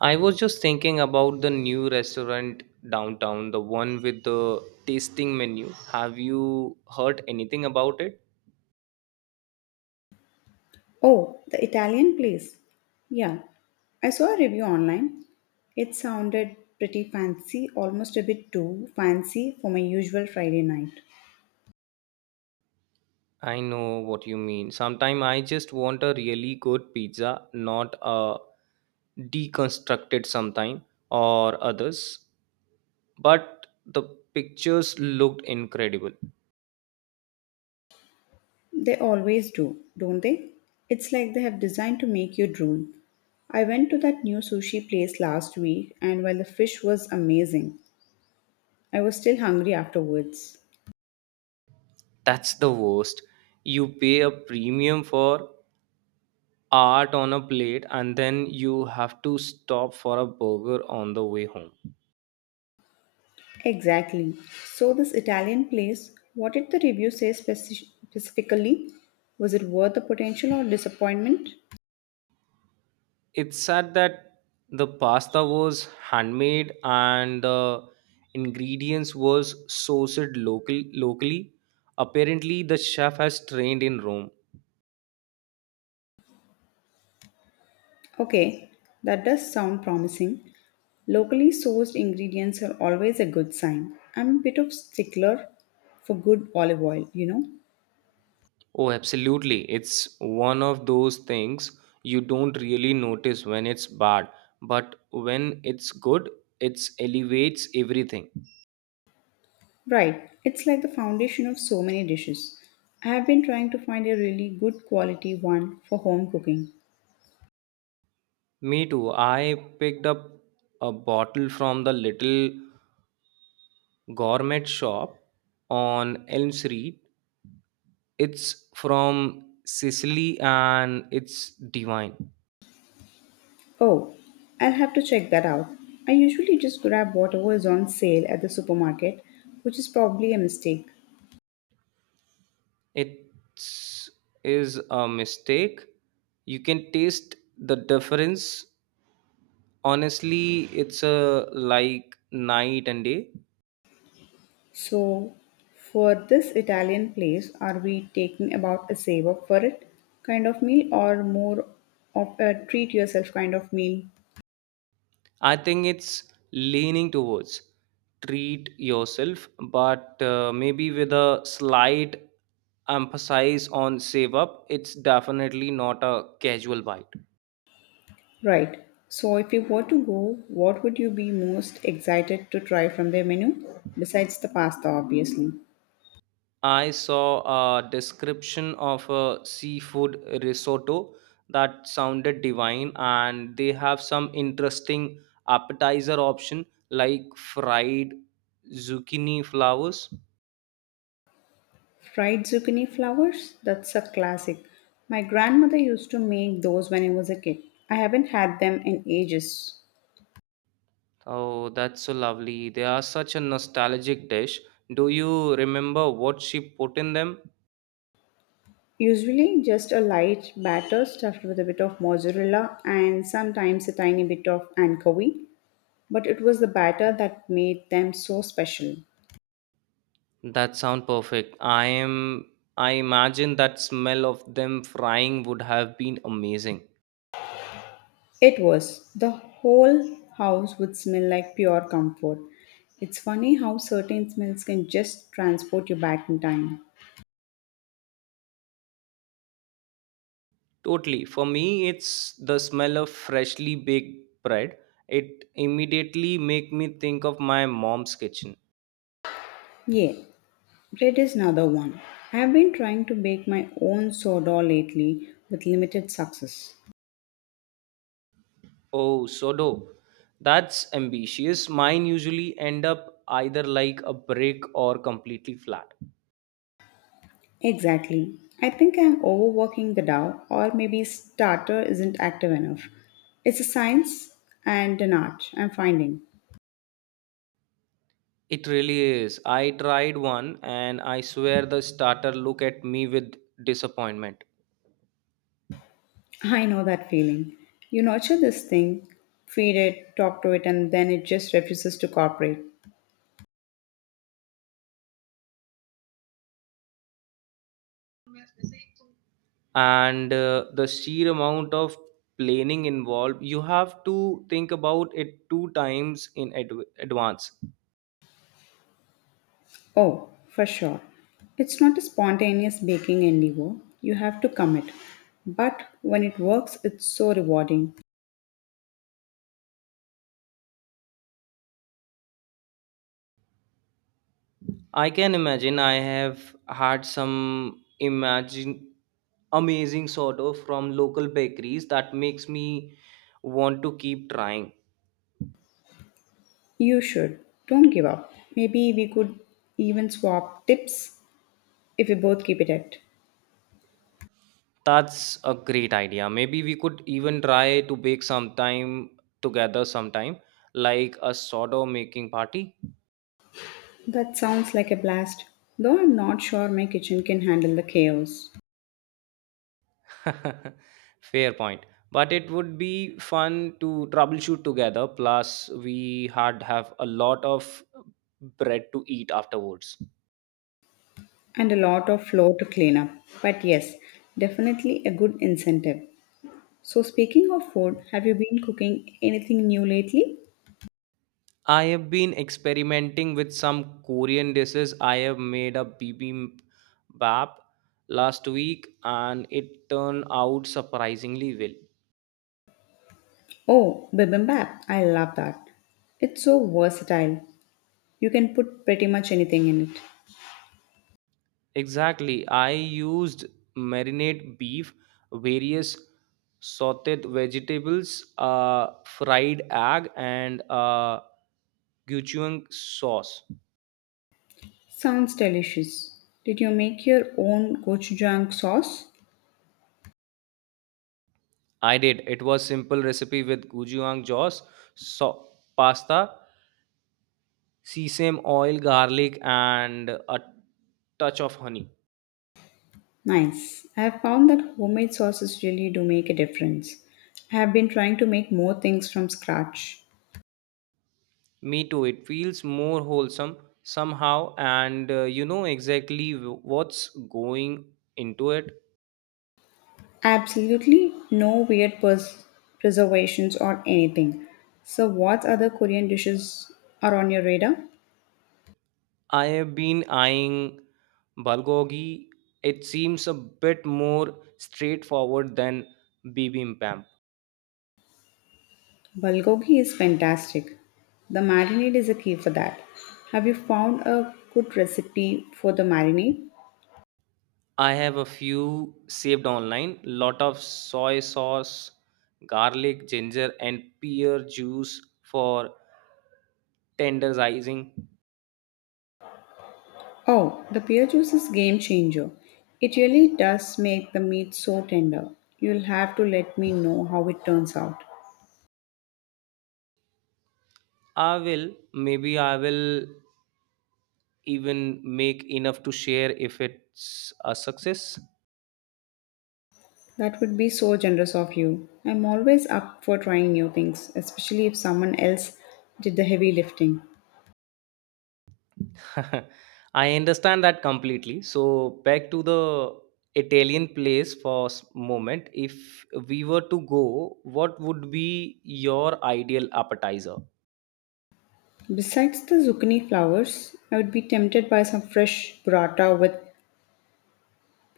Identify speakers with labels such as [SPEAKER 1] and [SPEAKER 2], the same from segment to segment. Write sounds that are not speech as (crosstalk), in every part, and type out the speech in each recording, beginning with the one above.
[SPEAKER 1] I was just thinking about the new restaurant downtown, the one with the tasting menu. Have you heard anything about it?
[SPEAKER 2] Oh, the Italian place. Yeah, I saw a review online. It sounded pretty fancy, almost a bit too fancy for my usual Friday night.
[SPEAKER 1] I know what you mean. Sometimes I just want a really good pizza, not a deconstructed sometime or others. But the pictures looked incredible.
[SPEAKER 2] They always do, don't they? It's like they have designed to make you drool. I went to that new sushi place last week, and while the fish was amazing, I was still hungry afterwards.
[SPEAKER 1] That's the worst. You pay a premium for art on a plate and then you have to stop for a burger on the way home.
[SPEAKER 2] Exactly. So, this Italian place, what did the review say specifically? Was it worth the potential or disappointment?
[SPEAKER 1] It's said that the pasta was handmade and the ingredients was sourced locally. Apparently the chef has trained in Rome.
[SPEAKER 2] Okay, that does sound promising. Locally sourced ingredients are always a good sign. I'm a bit of stickler for good olive oil, you know.
[SPEAKER 1] Oh, absolutely. It's one of those things you don't really notice when it's bad, but when it's good, it elevates everything.
[SPEAKER 2] Right, it's like the foundation of so many dishes. I have been trying to find a really good quality one for home cooking.
[SPEAKER 1] Me too. I picked up a bottle from the little gourmet shop on Elm Street. It's from Sicily and it's divine.
[SPEAKER 2] Oh, I'll have to check that out. I usually just grab whatever is on sale at the supermarket, which is probably a mistake.
[SPEAKER 1] It is a mistake. You can taste the difference. Honestly, it's a like night and day.
[SPEAKER 2] So, for this Italian place, are we taking about a save up for it kind of meal or more of a treat yourself kind of meal?
[SPEAKER 1] I think it's leaning towards treat yourself, but maybe with a slight emphasis on save up. It's definitely not a casual bite.
[SPEAKER 2] Right. So, if you were to go, what would you be most excited to try from their menu? Besides the pasta, obviously.
[SPEAKER 1] I saw a description of a seafood risotto that sounded divine, and they have some interesting appetizer option like fried zucchini flowers.
[SPEAKER 2] Fried zucchini flowers? That's a classic. My grandmother used to make those when I was a kid. I haven't had them in ages.
[SPEAKER 1] Oh, that's so lovely. They are such a nostalgic dish. Do you remember what she put in them?
[SPEAKER 2] Usually just a light batter stuffed with a bit of mozzarella and sometimes a tiny bit of anchovy, but it was the batter that made them so special.
[SPEAKER 1] That sound perfect. I imagine that smell of them frying would have been amazing.
[SPEAKER 2] It was. The whole house would smell like pure comfort. It's funny how certain smells can just transport you back in time.
[SPEAKER 1] Totally. For me, it's the smell of freshly baked bread. It immediately make me think of my mom's kitchen.
[SPEAKER 2] Yeah, bread is another one. I have been trying to bake my own sourdough lately with limited success.
[SPEAKER 1] Oh, so dope. That's ambitious. Mine usually end up either like a brick or completely flat.
[SPEAKER 2] Exactly. I think I'm overworking the DAO, or maybe starter isn't active enough. It's a science and an art, I'm finding.
[SPEAKER 1] It really is. I tried one and I swear the starter looked at me with disappointment.
[SPEAKER 2] I know that feeling. You nurture this thing, feed it, talk to it, and then it just refuses to cooperate.
[SPEAKER 1] And the sheer amount of planning involved, you have to think about it two times in advance.
[SPEAKER 2] Oh, for sure. It's not a spontaneous baking endeavor. You have to commit. But when it works, it's so rewarding.
[SPEAKER 1] I can imagine I have had some imagine amazing sourdough from local bakeries that makes me want to keep trying.
[SPEAKER 2] You should. Don't give up. Maybe we could even swap tips if we both keep it at.
[SPEAKER 1] That's a great idea. Maybe we could even try to bake some time together sometime, like a sourdough making party.
[SPEAKER 2] That sounds like a blast, though I'm not sure my kitchen can handle the chaos
[SPEAKER 1] (laughs) Fair point. But it would be fun to troubleshoot together. Plus, we had have a lot of bread to eat afterwards.
[SPEAKER 2] and a lot of floor to clean up. But yes, definitely a good incentive. So, speaking of food, have you been cooking anything new lately?
[SPEAKER 1] I have been experimenting with some Korean dishes. I have made a bibimbap last week, and it turned out surprisingly well.
[SPEAKER 2] Oh, bibimbap. I love that. It's so versatile. You can put pretty much anything in it.
[SPEAKER 1] Exactly. I used marinate beef, various sauteed vegetables, fried egg, and gochujang sauce.
[SPEAKER 2] Sounds delicious. Did you make your own gochujang sauce?
[SPEAKER 1] I did. It was simple recipe with gochujang sauce, so pasta, sesame oil, garlic, and a touch of honey.
[SPEAKER 2] Nice. I have found that homemade sauces really do make a difference. I have been trying to make more things from scratch.
[SPEAKER 1] Me too. It feels more wholesome somehow, and you know exactly what's going into it.
[SPEAKER 2] Absolutely no weird preservations or anything. So, what other Korean dishes are on your radar?
[SPEAKER 1] I have been eyeing bulgogi. It seems a bit more straightforward than bibimbap.
[SPEAKER 2] Bulgogi is fantastic. The marinade is a key for that. Have you found a good recipe for the marinade?
[SPEAKER 1] I have a few saved online. Lot of soy sauce, garlic, ginger, and pear juice for tenderizing.
[SPEAKER 2] Oh, the pear juice is game changer. It really does make the meat so tender. You'll have to let me know how it turns out.
[SPEAKER 1] I will. Maybe I will even make enough to share if it's a success.
[SPEAKER 2] That would be so generous of you. I'm always up for trying new things, especially if someone else did the heavy lifting.
[SPEAKER 1] (laughs) I understand that completely. So back to the Italian place for moment. If we were to go, what would be your ideal appetizer?
[SPEAKER 2] Besides the zucchini flowers, I would be tempted by some fresh burrata with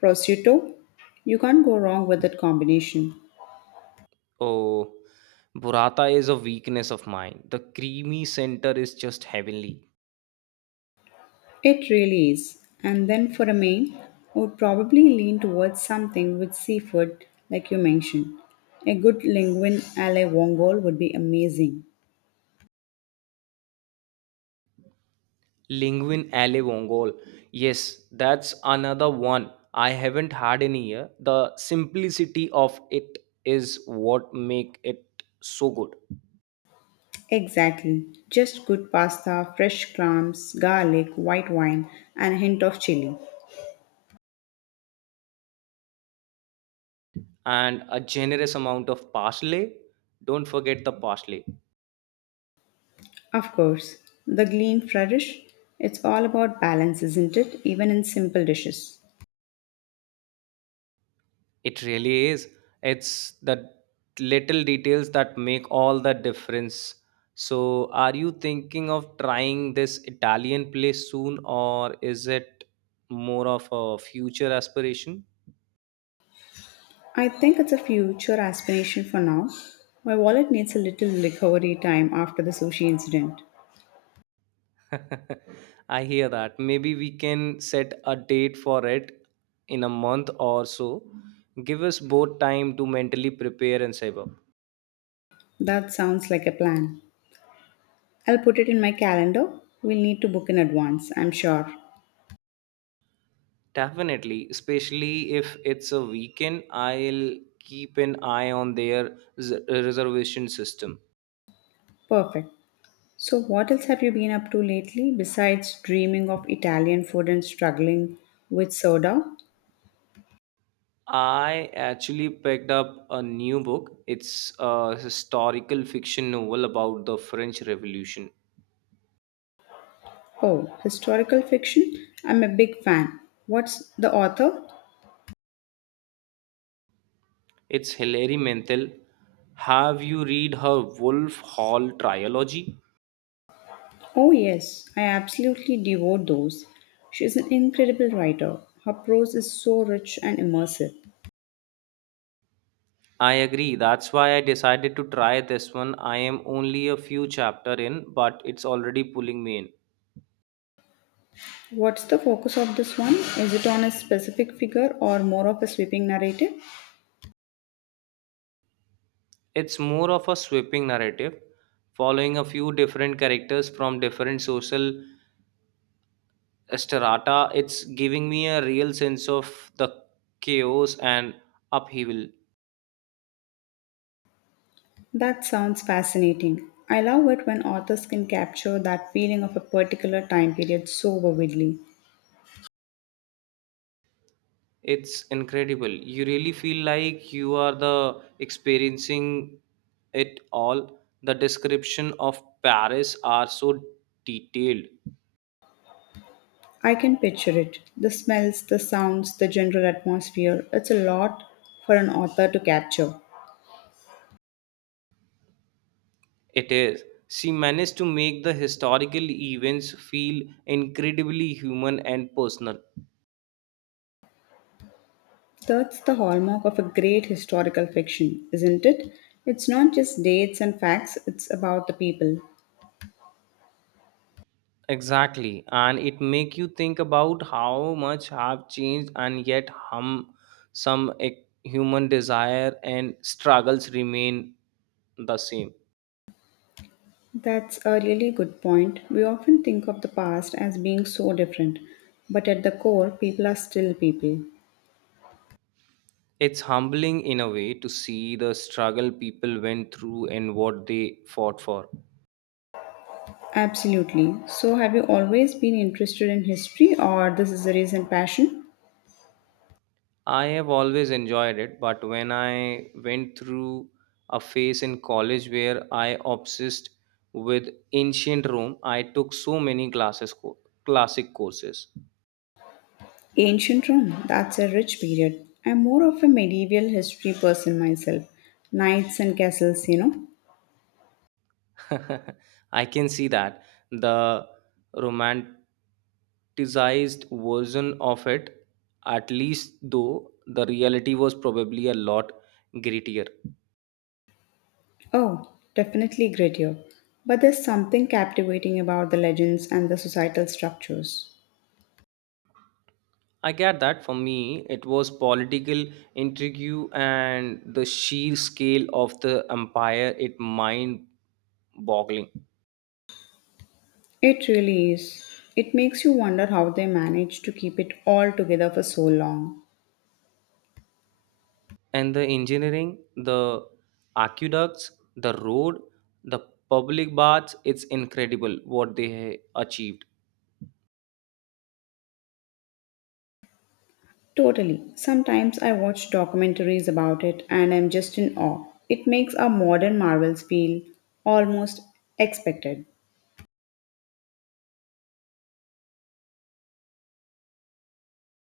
[SPEAKER 2] prosciutto. You can't go wrong with that combination.
[SPEAKER 1] Oh, burrata is a weakness of mine. The creamy center is just heavenly.
[SPEAKER 2] It really is. And then for a main, I would probably lean towards something with seafood, like you mentioned. A good linguine alle vongole would be amazing.
[SPEAKER 1] Linguine alle vongole. Yes, that's another one I haven't had in a year. The simplicity of it is what make it so good.
[SPEAKER 2] Exactly. Just good pasta, fresh clams, garlic, white wine, and a hint of chili.
[SPEAKER 1] And a generous amount of parsley. Don't forget the parsley.
[SPEAKER 2] Of course, the green flourish. It's all about balance, isn't it? Even in simple dishes.
[SPEAKER 1] It really is. It's the little details that make all the difference. So, are you thinking of trying this Italian place soon, or is it more of a future aspiration?
[SPEAKER 2] I think it's a future aspiration for now. My wallet needs a little recovery time after the sushi incident.
[SPEAKER 1] (laughs) I hear that. Maybe we can set a date for it in a month or so. Give us both time to mentally prepare and save up.
[SPEAKER 2] That sounds like a plan. I'll put it in my calendar. We'll need to book in advance, I'm sure.
[SPEAKER 1] Definitely, especially if it's a weekend, I'll keep an eye on their reservation system.
[SPEAKER 2] Perfect. So, what else have you been up to lately besides dreaming of Italian food and struggling with soda?
[SPEAKER 1] I actually picked up a new book. It's a historical fiction novel about the French Revolution.
[SPEAKER 2] Oh, historical fiction? I'm a big fan. What's the author?
[SPEAKER 1] It's Hilary Mantel. Have you read her Wolf Hall trilogy?
[SPEAKER 2] Oh, yes, I absolutely devour those. She's an incredible writer. Her prose is so rich and immersive.
[SPEAKER 1] I agree. That's why I decided to try this one. I am only a few chapter in, but it's already pulling me in.
[SPEAKER 2] What's the focus of this one? Is it on a specific figure or more of a sweeping narrative?
[SPEAKER 1] It's more of a sweeping narrative, following a few different characters from different social strata. It's giving me a real sense of the chaos and upheaval.
[SPEAKER 2] That sounds fascinating. I love it when authors can capture that feeling of a particular time period so vividly.
[SPEAKER 1] It's incredible. You really feel like you are the experiencing it all. The description of Paris are so detailed.
[SPEAKER 2] I can picture it the smells, the sounds, the general atmosphere. It's a lot for an author to capture.
[SPEAKER 1] It is. She managed to make the historical events feel incredibly human and personal.
[SPEAKER 2] That's the hallmark of a great historical fiction, isn't it? It's not just dates and facts, it's about the people.
[SPEAKER 1] Exactly, and it make you think about how much have changed, and yet human desire and struggles remain the same.
[SPEAKER 2] That's a really good point. We often think of the past as being so different, but at the core, people are still people.
[SPEAKER 1] It's humbling in a way to see the struggle people went through and what they fought for.
[SPEAKER 2] Absolutely. So, have you always been interested in history, or this is a recent passion?
[SPEAKER 1] I have always enjoyed it, but when I went through a phase in college where I obsessed with ancient Rome, I took so many classes classic courses.
[SPEAKER 2] Ancient Rome, that's a rich period. I'm more of a medieval history person myself. Knights and castles, you know?
[SPEAKER 1] (laughs) I can see that, the romanticized version of it, at least, though the reality was probably a lot grittier.
[SPEAKER 2] Oh, definitely great. But there's something captivating about the legends and the societal structures.
[SPEAKER 1] I get that. For me, it was political intrigue and the sheer scale of the empire. It mind boggling.
[SPEAKER 2] It really is. It makes you wonder how they managed to keep it all together for so long.
[SPEAKER 1] And the engineering, the aqueducts, the road, the public baths, it's incredible what they achieved.
[SPEAKER 2] Totally. Sometimes I watch documentaries about it and I'm just in awe. It makes our modern marvels feel almost expected.